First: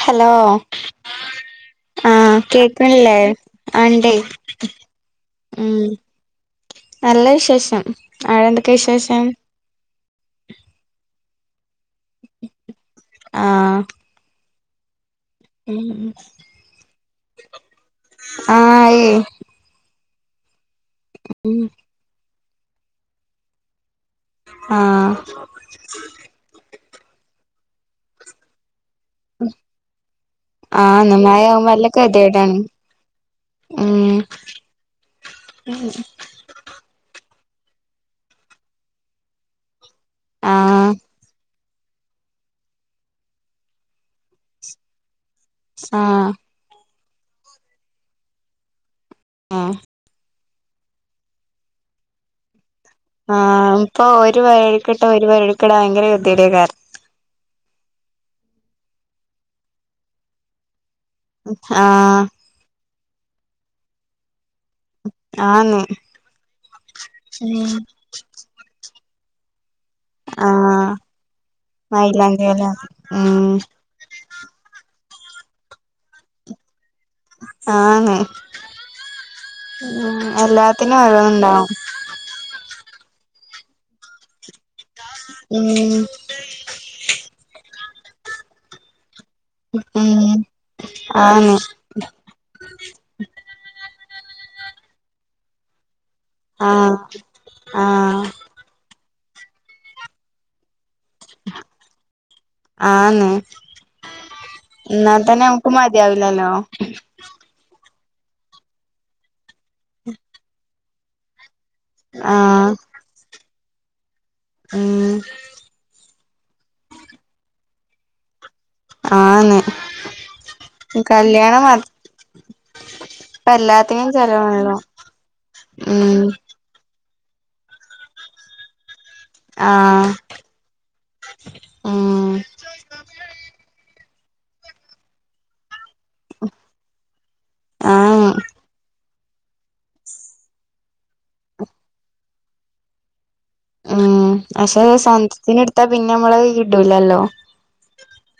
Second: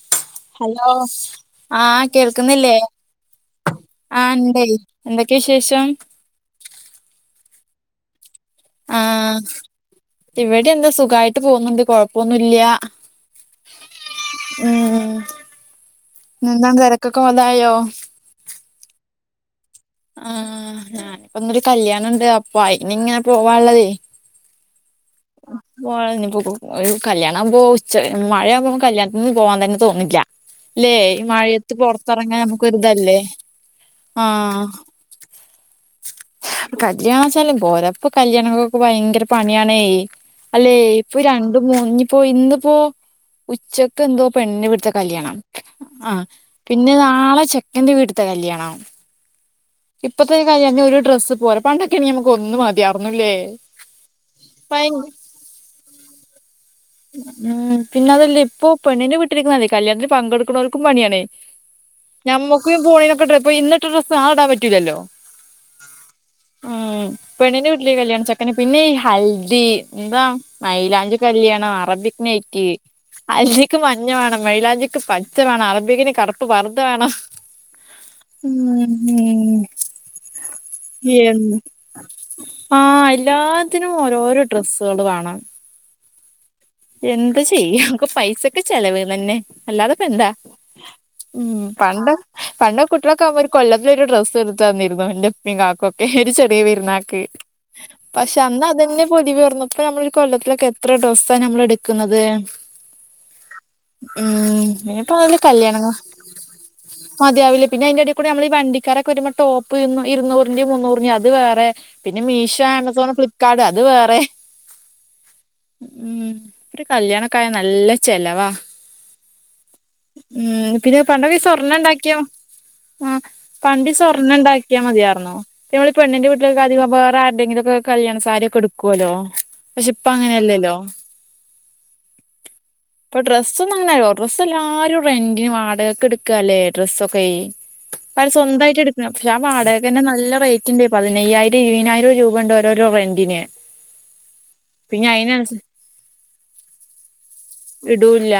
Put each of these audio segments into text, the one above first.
Hello hello ആഹ് കേക്കണല്ലേ ആണ്ടേ എന്തൊക്കെയാ വിശേഷം നല്ല വിശേഷം അവിടെ എന്തൊക്കെ വിശേഷം ഇവിടെന്താ സുഖായിട്ട് പോകുന്നുണ്ട് കൊഴപ്പൊന്നുംല്ല്യ ആഹ് ഉം എന്താ തെരക്കൊക്കെ ഇതായോ. ആഹ് ആയേ ആഹ് ഞാനിപ്പോന്നരു കല്യാണണ്ട് അപ്പൊ അയിനി ഇങ്ങനെ പോവാനുള്ളതേ ആഹ് [unintelligible] കല്യാണ ആകുമ്പോ ഉച്ച വരെ മഴയാവുമ്പോൾ കല്യാ ഇന്ന് പോവാൻ തന്നെ തോന്നില്ല ല്ലേ ആഹ് ഇന്ന് ഈ മഴയാവുമ്പോ മഴയത്ത് നല്ല പൊറത്തിറങ്ങാൻ ഗതികേടാണ് നമുക്കൊരിതല്ലേ ആഹ് ഉം കല്യാണ ചെലവ് പോരാ ഇപ്പോ കല്യാണങ്ങൊക്കെ ഭയങ്കര പണിയാണ് അല്ലെ ആഹ് ഇപ്പൊ രണ്ട് ഇഞ്പ്പോ ഇന്നിപ്പോ ഉച്ചക്ക് എന്തോ പെണ്ണിൻ്റെ വീട്ടിലാണ് കല്യാണം ആഹ് പിന്നെ നാളെ ചെക്കന്റെ വീട്ടിത്തെ കല്യാണം ആഹ് ഇപ്പത്തെ കല്യാണത്തിന് ഒരു ഡ്രസ്സ് പോര പണ്ടൊക്കെണെങ്കി നമുക്ക് ഒന്ന് മതിയാ ആഹ് ഇപ്പൊ ഒരു പരിപാടിക്കിട്ട ഒരു പരിപാടിക്കിടാൻ ഭയങ്കര കെതിയേടെകാരം ഉം പിന്നെ അതല്ലേ ഇപ്പൊ പെണ്ണിൻ്റെ വീട്ടുകാർക്കൊന്നുമല്ല കല്യാണത്തിൽ പങ്കെടുക്കുന്നവർക്കും പണിയാണേ ആഹ് നമ്മുക്കും പോണേനൊക്കെ ഡ്ര ഇന്നിട്ട ഡ്രസ്സ് നാളെ ഇടാൻ പറ്റി ല്ലല്ലോ ആന്ന് ഉം പെണ്ണിന്റെ വീട്ടിൽ ഈ കല്യാണ ചെക്ക അങ്ങനെ പിന്നെയും ഈ ഹൽദി എന്താ ആഹ് മൈലാഞ്ചി കല്യാണം അറബിക്ക് മൈലാഞ്ചി ഓല നൈറ്റ് ഉം ഹൽദിക്ക് മറ്റെ മഞ്ഞ വേണം മൈയിലാഞ്ചിക്ക് പച്ച വേണം അറബിക്കിന് കറുപ്പ് പർദ്ദ വേണം ആന്ന് ഉം ഉം എല്ലാത്തിനും ഏഹ് ഓരോന്നുണ്ടാവും ആ എല്ലാത്തിനും ഓരോരോ ഡ്രെസ്സുകള് വേണം മം എന്ത് ചെയ്യാഒക്കും പൈസേക്ക് ചെലവ് തന്നെ അല്ലാത്പ്പ ഉം എന്താ ആന്ന് ഉം പണ്ട് പണ്ട് കുട്ട്യോളക്കെ ആകുമ്പോ ഒരു കൊല്ലത്തിലൊരു ഡ്രസ്സ് എടുത്ത് തന്നിരുന്നു എന്റെ ഉപ്പേം കാക്കൊക്കെ ഇന്റെ ചെറു വേ ആഹ് പെരുന്നാക്ക് ആഹ് പക്ഷെ അന്ന് അതന്നെ പൊലിവേർന്ന് ഇപ്പൊ ഞമ്മളൊര് കൊല്ലത്തിലെക്കെ എത്ര ഡ്രസ്സ് ഇപ്പ ഞമ്മള് എടുക്കുന്നത് ആന്ന് ഉം എന്നാ ഇനീപ്പോ അതില് തന്നെ നമുക്ക് കല്യാണങ്ങള മതിയാവില്ലല്ലോ മതിയാവുല്ല പിന്നെ അതിന്റെടേ കൂടെ ഞമ്മള് ഈ വണ്ടിക്കാരൊക്കെ വരുമ്പോ ടോപ്പ് ഇന്ന് ഇരുന്നൂറിന്റെ മുന്നൂറിന്റെ അത് വേറെ പിന്നെ മീശ് ആഹ് ആമസോണ്, ഫ്ലിപ്പ്കാർട് അത് വേറെ ഉം ഉം ഒരു കല്യാണക്കായ നല്ല ചെലവാ ആന്ന് ഉം പിന്നെ പണ്ടോക്ക ഈ കല്യാണം മ സ്വർണ്ണം ഉണ്ടാക്കിയോ ആ ഇപ്പ പണ്ട് ഈ എല്ലാത്തിനും സ്വർണ്ണം ചെലവാണല്ലോ ഉണ്ടാക്കിയാ മതിയാർന്നൂ ഇപ്പ നമ്മളീ ഉം പെണ്ണിന്റെ വീട്ടില പ്പ അധികം വേറെ ആരുടേങ്കിലൊക്ക കല്യാണ സാരി ഒക്കെ ഉടുക്കോല്ലോ ആഹ് ഉം ഇപ്പൊ ഡ്രസ്സൊന്നും അങ്ങന ലോ ഡ്രസ് എല്ലാരും റെന്റിന് വാടകക്ക് എടുക്കാല്ലേ ഡ്രസ്സൊക്കേ ഇപ്പ ആഹ് അയാള് സ്വന്തായ്‌റ്റ് ഇട് അപ്പം ഞാൻ വാടകക്ക് തന്നെ നല്ല റേറ്റ് ഇണ്ട് പതിനയ്യായിരം ഇരുവ്നായിരം രൂപേണ്ട് ഓരോരോ റെന്റിന് ഉം പക്ഷെ ഒര് പിന്നെ അയിനനുസ സാന്‌ത്തിന് എടുത്താ പിന്നെ നമ്മള് ഇടൂലല്ലോ ഇടൂല്ല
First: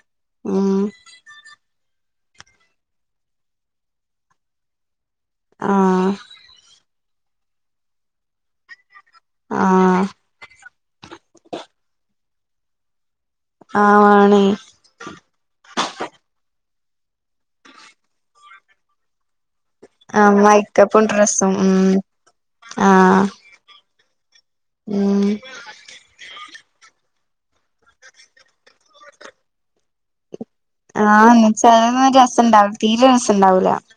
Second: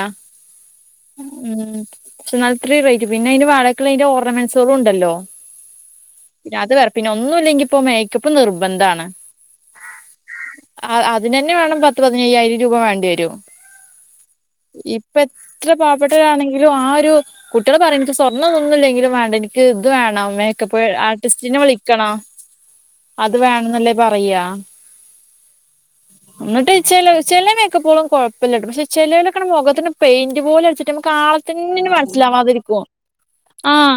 ഉം പക്ഷെ ഇന്നാല് ഇത്രേറെയ്റ്റ് പിന്നെ അയ്ന്റെ വാടക്കുള്ള അതിന്റെ ഓർണമെന്റ്സുകളും ഒണ്ടല്ലോ ആഹ് അത് വേറെ പിന്നെ ഒന്നും ഇല്ലെങ്കി ഇപ്പൊ മേക്കപ്പ് നിർബന്ധാണ് ആഹ് അതിന് തന്നെ വേണം പത്ത് പതിനയ്യായിരം രൂപ വേണ്ടി വരും ആഹ് വാണേയ് ഇപ്പ എത്ര പാവപ്പെട്ടവരാണെങ്കിലും ആ ഒരു കുട്ടികള് പറയുന്നത് സ്വർണ്ണൊന്നു ഒന്നുല്ലെങ്കിലും വേണ്ട എനിക്ക് ക്ക് ഇത് വേണം ആഹ് മേക്കപ്പ് മേക്കപ്പും ഡ്രസ്സും ആർട്ടിസ്റ്റിനെ ഉം വിളിക്കണം ആഹ് അത് വേണംന്നല്ലേ പറയാ ഉം എന്നിട്ട് ചെല ചെല മേക്കപ്പോളും കൊഴപ്പ ഇല്ലട്ടോ പക്ഷെ ചെലേലൊക്കട്ട്‌ മൊഖത്തിന് പെയിന്റ് പോലെ അട് ച്ചിറ്റ് നമ്മ്ക്ക് ആഹ് ആളതന്നെ ന് ചെലതൊന്നും രസണ്ടാവൂല മനസ്സിലാവാതിരിക്കോ തീരെ രസണ്ടാവൂല ആഹ്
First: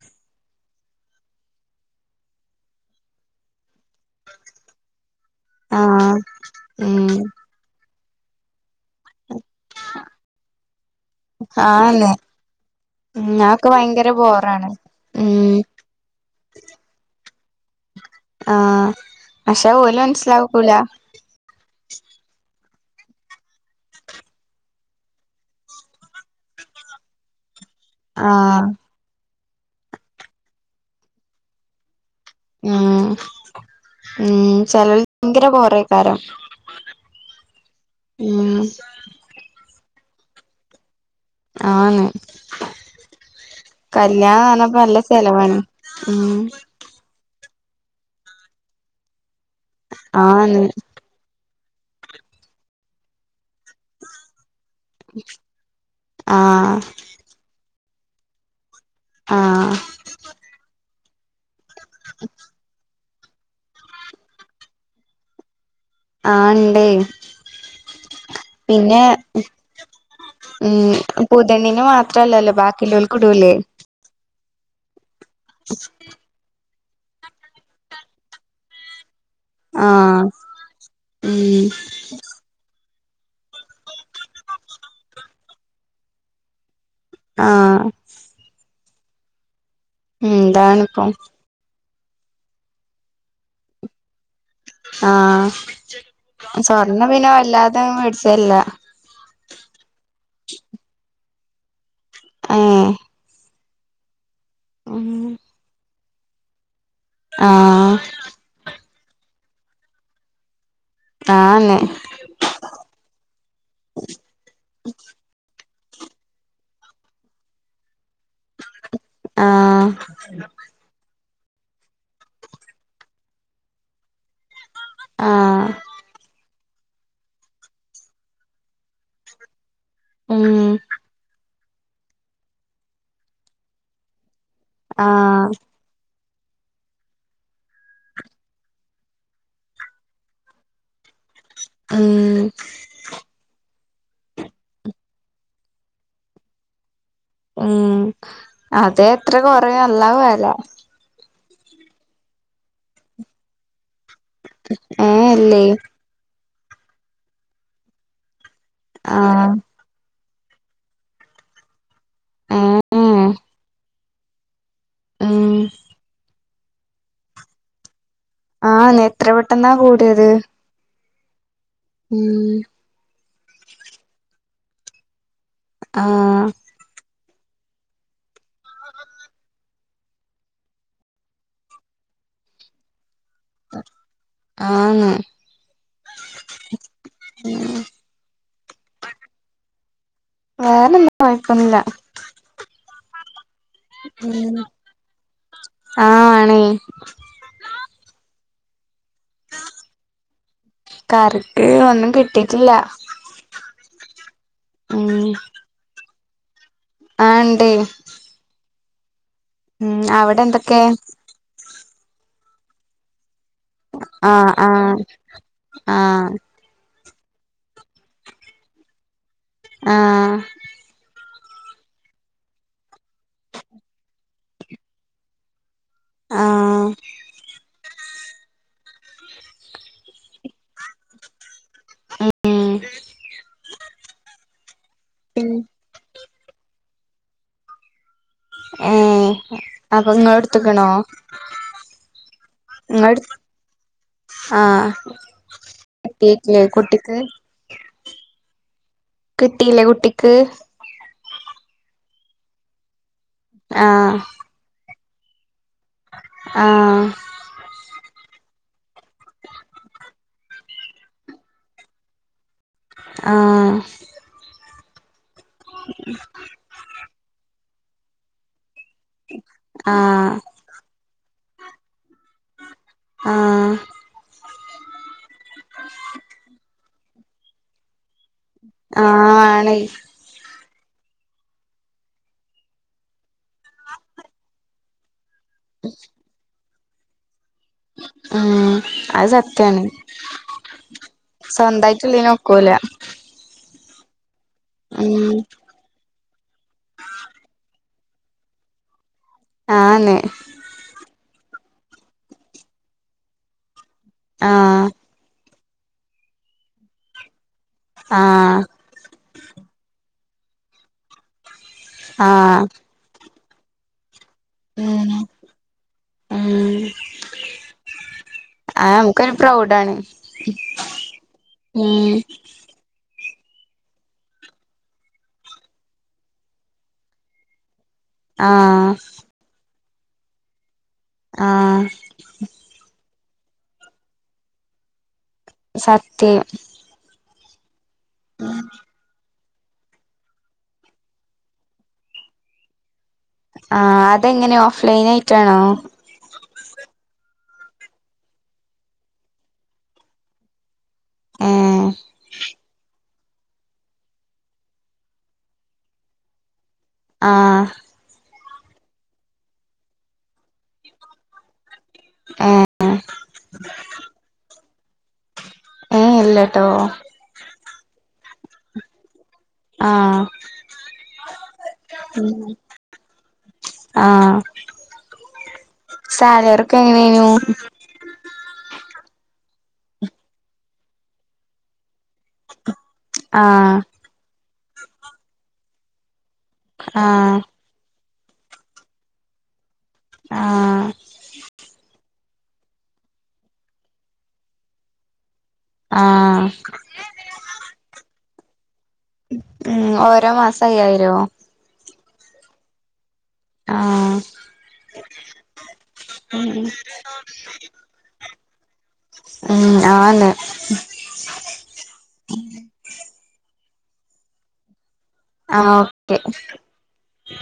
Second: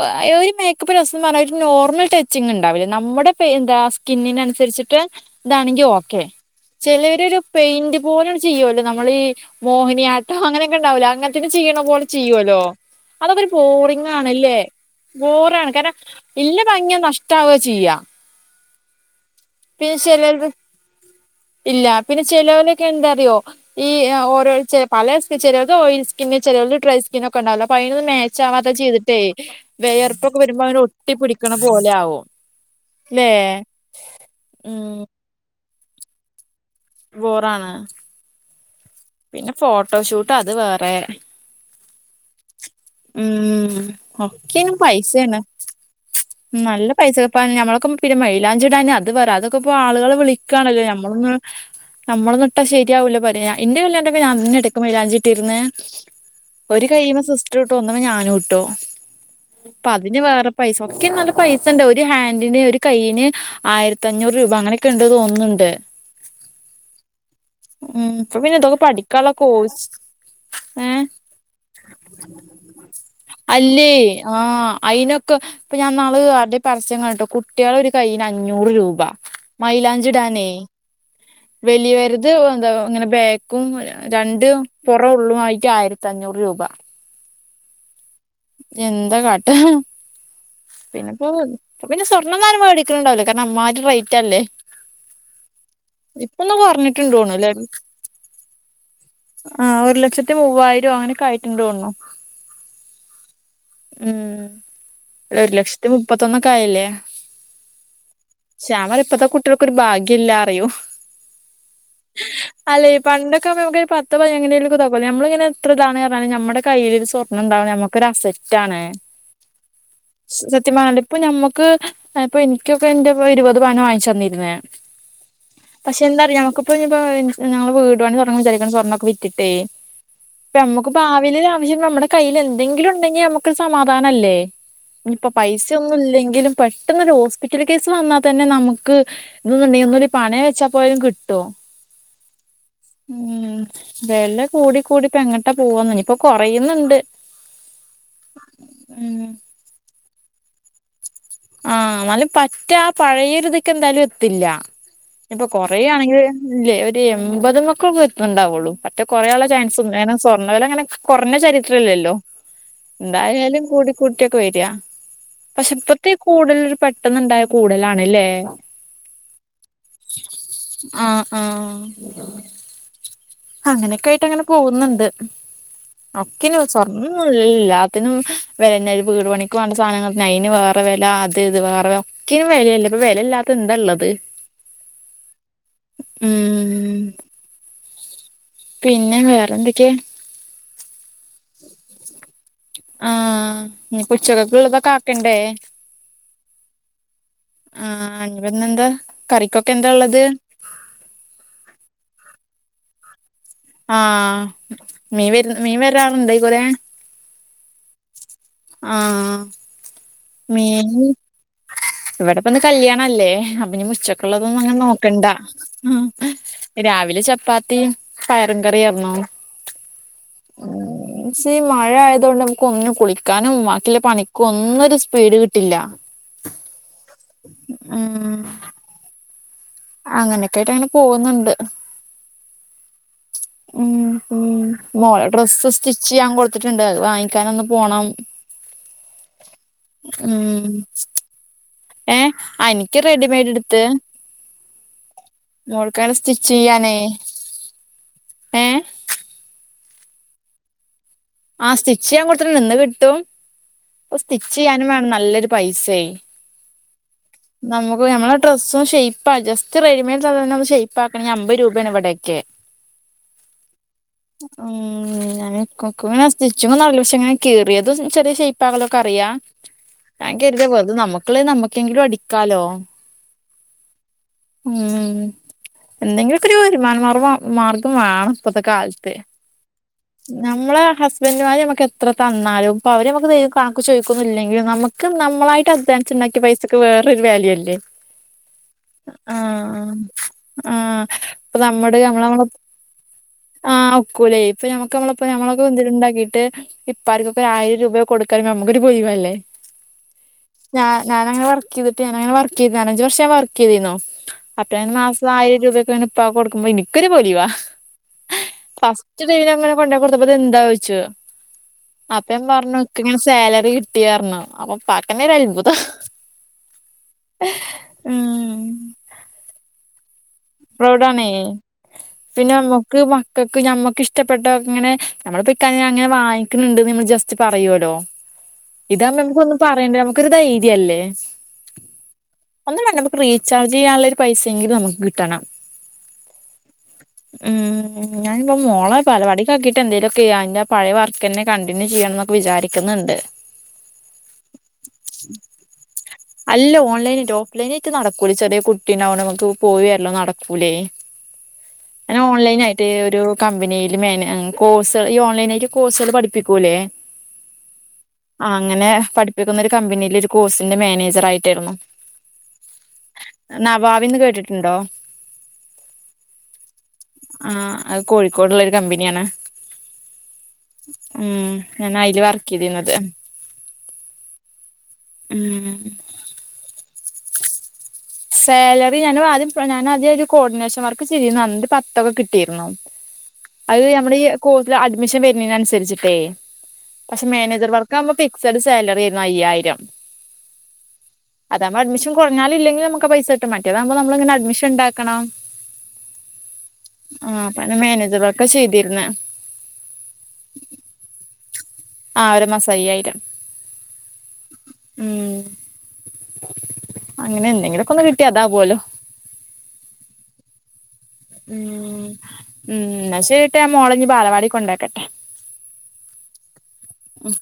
ഒ അ ഒരു മേക്കപ്പ് രസംന്ന് പറഞ്ഞാ ഒര് നോർമൽ ടച്ചിങ് ഉണ്ടാവില്ലേ നമ്മുടെ പേ എന്താ സ്കിന്നിനനുസരിച്ചിട്ട് ഇതാണെങ്കി ആഹ് ഓക്കെ ഉം ചെലേ പെയ്ൻ്റ് പോല അങ്ങ്ചെയ്യോല്ലൊ നമ്മള് ഈ മോഹിനിയാട്ടം അങ്ങനെക്കെ ഉണ്ടാവൂലെ അങ്ങന് ത്തിന് ചെയ്യണ പോലെ ആന്ന് ചെയ്യോല്ലോ ഉം അതക്കൊരു അതൊക്കെ ബോറിങ് ഭയങ്കര ആണല്ലേ ബോറാണ് ഉം ബോറാണ് കാരണം ഇല്ല ഭംഗി നഷ്ടാവാ ചെയ്യാ ആഹ് പക്ഷെ പിന്നെ ഓല് ചെലേല്ത് മനസ്സിലാക്കൂല ഇല്ല പിന്നെ ചെലോലോക്കെ എന്താ അറിയോ ഈ അ ഓരോ ചെ പല സ്ക് ചെലോര്ക്ക് ഓയിൽ സ്കിന്ന് ചെലോര് ട്രൈസ് കിന്നൊക്കെ ഒണ്ടാവൊല്ലോ അപ്പ ആഹ് അയിനൊന്ന്മേച്ചാവാതെ ചെയ്തി ട്ടേ വെയർപ്പൊക്കെ വരുമ്പോ അങ്ങന ഒട്ടി പിടിക്കണ പോലെ ആവും ഉം ല്ലേ ഉം ചെലൽക്ക് ഭയങ്കര ബോറെയ്കാരം ബോറാണ് ഉം പിന്നെ ഫോട്ടോഷൂട്ട് അത് വേറെ ആന്ന് ഉം കല്യാണം ഒക്കെനും വന്നപ്പ നല്ല പൈസയാണ് ചെലവാണ് ഉം നല്ല പൈസൊപ്പാണ് ഞമ്മളൊക്കെ പിന്ന മയിലാഞ്ചി ഇടാന് അത് പറ അതൊക്കെ ഇപ്പൊ ആളുകള് ആന്ന് വിളിക്കാണല്ലേ ഞമ്മ് ളൊന്ന് നമ്മളൊന്ന് ഇട്ടാ ശരിയാവില്ല പറയാ ഇന്റെ കല്യാണത്തിനൊക്കെ ഞാൻ തന്നെ ഇട് [unintelligible] മൈലാഞ്ചി ഇട്ട്ര്ന്ന് ആഹ് ഒര് കയ്യിമെ സിസ്റ്ററ് ഇട്ടു ഒന്ന്മ്മേ ഞാനും ഇട്ടു ആഹ് ഇപ്പ അതിന് വേറെ പൈസ ഒക്കെ നല്ലെ പൈ [unintelligible] ഒരു ഹാൻഡിന്റെ ഒരു കൈയ്യിന് ആയിരത്ത് അഞ്ഞൂറ് രൂപ അങ്ങനെക്കെ ഇണ്ട് തോന്ന്ന്ന്ണ്ട്. ആഹ് ഇണ്ടേ. മ്ഹ് ഇപ്പ പിന്നെ ഇതൊക്ക പഠിക്കാള്ള കോഴ്സ് ഏ മ് പുതിണ്ണിന് മാത്രല്ലല്ലോ ബാക്കില്ലോൽക്ക് ഇടൂല്ലേ? [unintelligible] ആഹ് അയിനൊക്കെ ഇപ്പ ഞാൻ ഇന്നാള് ആര്ടെ പരസ്യം കണ്ടു കുട്ടികളെ ഒരു കൈയിന് അഞ്ഞൂറ് രൂപ. മൈലാഞ്ചി ആഹ് ഇടാനെ ഉം വെലിയവര്ത് ത് എന്താ ഇങ്ങനെ ബേക്കും രണ്ട് പൊറോം ഉള്ളും ആയിട്ട് ആയിരത്തഞ്ഞൂറ് രൂപ ആഹ് എന്താ കാട്ടാ എന്താണിപ്പം പിന്നെ ഇപ്പൊ ഇപ്പ പിന്നെ സ്വർണ്ണന്നാരും വേടിക്കണ് ണ്ടാവുല കാരണം അമ്മാരി റേറ്റ് അല്ലേ ആഹ് ഇപ്പൊന്ന് സ്വർണം കൊറഞ്ഞിട്ടുണ്ട് പിന്നെ തോണുല്ലേ വല്ലാതെ മേടിച്ചയില്ല ആഹ് ഒരു ലക്ഷത്തി മൂവായിരോ അങ്ങനെക്കെ ആയിട്ട്ണ്ടോർന്നു ഏഹ് ഉം ഉം ഒരു ലക്ഷത്തി മുപ്പത്തൊന്നക്കെ ആയല്ലേ. ആഹ് ശ്യാം പറയും ഇപ്പത്തെ കുട്ട്യൾക്കൊരു ഭാഗ്യം ഇല്ലാ റയും. ആന്നേ അല്ലേ പണ്ടെക്കാവുമ്പ നമുക്ക് ഈ പത്ത് പവൻ എങ്ങനേലൊക്ക ഇത് ആക്കും നമ്മളിങ്ങന എത്ര ഇതാണ് പർഞ്ഞാലും നമ്മടെ കൈയിൽ ഒര് സ്വ ഒന്ന്ണ്ടാവണ നമ്മക്കൊരു അസെറ്റാണ് സത് എത്ത് മാണ്ട ഇപ്പ നമ്മക്ക് ഏഹ് ഇപ്പ ഇൻക്കൊക്കെ ഇന്റെ ഇപ്പ ഇരുവത് പവന് വാങ്ങിച്ച് തന്നിര്ന്നേ ആഹ് പക്ഷെ എന്താറിയോ ഞങ്ങക്ക് ഇപ്പ ഇനീപ്പ ഞങ്ങള് വീട് പണി തൊടെങ്ങാ വിചാരിക്കണ് സ്വർണ്ണക്കെ വിറ്റിട്ടേ ഉം ഇപ്പ നമ്മക്ക് ഭാവീല് ഒര് ആവശ്യം നമ്മടെ കയ്യില് എന്തെങ്കിലും ഇണ്ടെങ്കിൽ നമ്മുക്കൊരു സമാധാനല്ലേ ആ ഇനീപ്പ പൈസ ഒന്നും ഇല്ലെങ്കിലും പെട്ടെന്ന് ഒര് ഹോസ്പിറ്റല് കേസ് വന്നാ തന്നെ നമുക്ക് ഇതൊന്ന് ഉണ്ടെങ്കിൽ ഒന്നൂല്ലേ പണയം വെച്ചാ പ്പോലും കിട്ടോ ആഹ് ഉം വെല കൂടി കൂടി ഇപ്പ എങ്ങട്ടാ പോവാന്ന് ഇനീപ്പ കൊറയിന്ന്ണ്ട് മ്ഹ് അതെ ഉം എത്ര കൊറയ അള്ളാഹു ആ‌‍അ്ലം ആഹ് ഇന്നാലും പറ്റ ആ പഴയൊരു ഇതൊക്കെ എന്തായാലും ത്തില്ല ഏ ഇനി ഇപ്പ ഇല്ലേ കൊറയ് ആണെങ്കില് ഇല്ലേ ഒരു എൺപത് മേക്ക് ഒക്കെ ഇണ്ടാവൊള്ളൂ. മറ്റ ആ കൊറയാള്ള ചാൻസും കാരണം സ്വർണ്ണ വെല അങ്ങനെ കൊറഞ്ഞ ചരിത്രം ഇല്ലല്ലോ. ഏ എന്തായാലും ഞാന് കൂടിക്കൂട്ടിയൊക്ക വേരാ ഉം പക്ഷെ ഇപ്പ ഇപ്പ ഈ കൂടലൊരു പെട്ടെന്ന്ണ്ടായ കൂടലാണല്ലേ. ആഹ് ഇന്ന് എത്ര പെട്ടെന്നാ കൂടിയത് ആഹ് ആഹ് ഉം അങ്ങനെയൊക്കെ ആയിട്ട് അങ്ങനെ പോവ്ന്ന്ണ്ട് ആ ഒക്കെനി സ്വർണ് [unintelligible] ഇല്ല ല്ലല്ലാ എല്ലാത്തിനും പിന്നെ ഒരു വീട് പണിക്ക് വാണ്ട സാനങ്ങള് നൈനു വേറെ വെല അത് ഇത് വേറെ [unintelligible] വെലേല്ല ഇപ്പ വെലേല്ലാ ത്ത് എന്താള്ളത് ആന്ന് മ്ഹ് പിന്നെ വേറെ എന്തൊക്കെ? വേറെന്താ കൊഴപ്പൊന്നുല്ല. ആഹ് ഇനീപ്പ ഉച്ചക്കക്ക് ഇള്ളതൊക്കെ ആക്കണ്ടേ? ആഹ് ആണ്. ആഹ് ഇഞ്ഞി ഇപ്പ ഇന്ന് എന്താ കറിക്കൊക്ക എന്താ ഇള്ളത്? കറിക്ക് ഒന്നും കിട്ടീട്ടില്ല. ആഹ് മീൻ വെര് മീൻ വെരാറ്ണ്ടയിക്കൂറെ ആഹ് ഇണ്ടേ ആഹ് ഉം അവ [unintelligible] ഇവിടെപ്പന്ന് കല്യാണല്ലേ നി ആ മുച്ചക്കുള്ളതൊന്നും ആ അങ്ങനെ നോക്കണ്ട ആ രാവിലെ ചപ്പാത്തീം പയറും കറിയാർന്നു ആഹ് ഈ മഴ ആയതോണ്ട് മ്മക്ക് ഒന്നിനും കുളിക്കാനും വാക്കില്ല പണിക്കും ഒന്നൊരു സു പീഡ് കിട്ടില്ല ആഹ് ഉം അങ്ങനെയൊക്കായിട്ടങ്ങനെ പോകുന്നുണ്ട് ഉം ഉം ഉം മോള ഉം ഡ്രസ്സ് സ്റ്റിച്ച് ചെയ്യാൻ കൊടുത്തിട്ടുണ്ട് അത്‌ വാങ്ങിക്കാനൊന്ന് പോണം ഏ അപ്പൊ ങ്ങള ഉം ഇട്ത്ത്ക്കണോ ഏ ആഹ് ഇനിക്ക് റെഡിമെയ്ഡ് ഇട്ത്ത് ആഹ് സ്റ്റിച്ച് കിട്ടീട്ല്ല്യേ ചെയ്യാനേ കുട്ടിക്ക് ഏ കിട്ടില്ലേ കുട്ടിക്ക് ആഹ് സ്റ്റിച്ചിയ്യാം കൊടുത്തിട് ഇന്ന് കിട്ടും ആഹ് സ്റ്റിച്ച് ചെയ്യാനും വേണം നല്ലൊരു പൈസെ ആ നമുക്ക് നമ്മളുടെ ഡ്രസ്സും ഷെയ്പ്പാ ജസ്റ്റ് റെഡി [unintelligible] ഷൈപ്പാകണങ്കി അമ്പത് രൂപയാണ് ഇവിടക്കെ ആഹ് ഉം ഇകുങ്ങനെ സ്റ്റിച്ചോന്നറീല പക്ഷെ ങ്ങനെകീറ്യേത് ചെറിയഷൈ [unintelligible] അറിയ ഞാൻ ആഹ് കരുത വെറ്തനമ്മക്ക്‌ള്ളത് നമ്മുക്കെങ്കിലും അടി കാലോ ആഹ് ഉം ഉം [inaudible] എന്തെങ്കിലുക്കെ ഒരു വരുമാനമാർഗ്ഗ മാർഗം വേണം ഇപ്പത്തെ കാലത്ത് ആഹ് ആണേ നമ്മളെ ഹസ്ബൻഡുമാര് നമ്മക്ക് എത്ര തന്നാലും ഇപ്പൊ അവര് നമ്മക്ക് കണക്ക്‌ ചോയ് ക്കുന്നില്ലെങ്കിലും നമ്മക്ക് നമ്മളായിട്ട് അ്ദ്വാനിച്ചുണ്ടാക്യെ പൈസക്ക് വേറൊരു വല്യുല്ലേ ഉം അത് സത്യാണ് ആഹ് ഇപ്പൊ നമ്മുടെ നമ്മള സ്വന്തായിട്ടുള്ളീന് നമ്മള ഒക്കൂല ആ ഒക്കൂലേ ഇപ്പൊ ഞമ്മക്ക് നമ്മളപ്പ ഉം ഞമ്മളൊക്കെ എന്തേലുംണ്ടാക്കിട്ട് ഇപ്പാർക്കൊക്കെ ആയിരം രൂപ കൊടുക്കാണെങ്കി ഞമ്മക്കൊരു പൊലിവല്ലേ ആനെ ഞാഞാനങ്ങനെ വർകീത്ട്ട് ഞാനങ്ങനെ വർകീത്ട്ട് നാലഞ്ചു വർഷ ഞാൻ വർകീതീനു ആഹ് [unintelligible] മാസം ആയിരം രൂപക്ക ഇപ്പാകൊടുക്കുമ്പോ ഇൻക്കൊര് പൊലിവാ ആഹ് ഫസ്റ്റ്ദീൽങ്ങനെ കൊണ്ടയ് കൊടുത്തപ്പോ ഇതെന്തായൊച്ചു ആഹ് അപ്പഞാപറഞ്ഞു ഇക്കങ്ങനെ സാലറി കിട്ടിയർഞ്ഞു അപ്പൊ പ്പാക്കന ഒരു അത്ഭുതം ആ ഉം ആ നമുക്കൊരു പ്രൗഡാണ് പ്രൗഡാണയ് ഉം പിന്നെ മക്കൾക്ക് ഞമ്മക്ക് ഇഷ്ടപ്പെട്ട ഇങ്ങനെ നമ്മളപ്പോ ഇക്ക അങ്ങനെ വാങ്ങിക്കുന്നുണ്ട്ന്ന് നമ്മൾ ജസ്റ്റ് പറയുല്ലോ ആഹ് ഇതാവുമ്പോ നമുക്കൊന്നും പറയണ്ട നമുക്കൊരു ധൈര്യം അല്ലേ ആ ഒന്നും വേണ്ട നമുക്ക് റീചാർജ് ചെയ്യാനുള്ള ഒരു പൈസേങ്കിലും നമുക്ക് കിട്ടണം സത്യം ഉം ഞാനിപ്പോ മോള ബാലവാടി [unintelligible] എന്തെലൊക്കെയ് അ ഇന്റെ പയേ വർക്കന്നെ കണ്ടിന്യു ചിയ്യണം നൊക്കെ വിചാരിക്കുന്നുണ്ട് ആ അതെങ്ങനെ ഓഫ് ലൈൻ ആയിട്ടാണോ അല്ല ഓൺലൈനായിട്ട് ഓഫ്ലൈനായിട്ട് നടക്കൂല ചെറിയ കുട്ടിണ്ടാവോണ്ട് നമുക്ക് പോയിവരല് നടക്കൂലേ ഏഹ് ഞാൻ ഓൺലൈൻ ആയിട്ട് ഒരു കമ്പനിയില് [unintelligible] കോഴ്സ് ഈ ഓൺലൈനായിട്ട് കോഴ്സുകൾ പഠിപ്പിക്കൂല്ലേ ആഹ് ആഹ് അങ്ങനെ പഠിപ്പിക്കുന്ന ഒരു കമ്പനീല് ഒരു കോഴ്സിന്റെ മാനേജറായിട്ടായിരുന്നു ഏഹ് നവാവീന്ന് കേട്ടിട്ടുണ്ടോ ഏഹ് ഇല്ലട്ടോ ആഹ് അത് കോഴിക്കോട്ള്ളോരു കമ്പനിയാണ് ആഹ് ഉം ഞാന് അയില് വർക്ക്യ്തിന്നത് ആഹ് സാലറിക്കെ എങ്ങനെയേനു സാലറി ഞാനും ആദ്യം ഞാന് ആദ്യ ഒരു കോർഡിനേഷൻ വർക്ക് ചെയ്തിന്നു അന്നൊരു പത്തൊക്കെ കിട്ടിരുന്നു [inaudible] അത് നമ്മടെ ഈ കോഴ്സിൽ അഡ്മിഷൻ വരുന്നേന് അനുസരിച്ചിട്ടേ പക്ഷെ ആഹ് മാനേജർ വർ ക്കാവുമ്പം ഫിക്സഡ് സാലറ്യേര്ന്നു അയ്യായ്രം ആഹ് അതാമ്പോ അഡ്മിഷൻ കൊറഞ്ഞാല് ഇല്ലങ്കിലും നമുക്ക് പൈസ കിട്ടും മാറ്റേതാകുമ്പോ നമ്മളിങ്ങനെ അഡ്മിഷണ്ടാക്കണം ആഹ് ആഹ് പ്പാന്റെ മാനേജെറൊക്കെ ചെയ്തിര്ന്ന് ഉം ഓരോ മാസ അയ്യായിരോ ആഹ് ഒരോ മാസം അയ്യായിരം ആഹ് ഉം ഉം ഉം അങ്ങനെ [unintelligible] കിട്ടിയ അതാ പോലും ആഹ് ആന്ന് ഉം ഉം എന്നാ ശരീട്ടാ മോളഞ്ഞീപ്പോ ബാലവാടി കൊണ്ടാക്കട്ടെ ആഹ് ഓക്കെ ഉം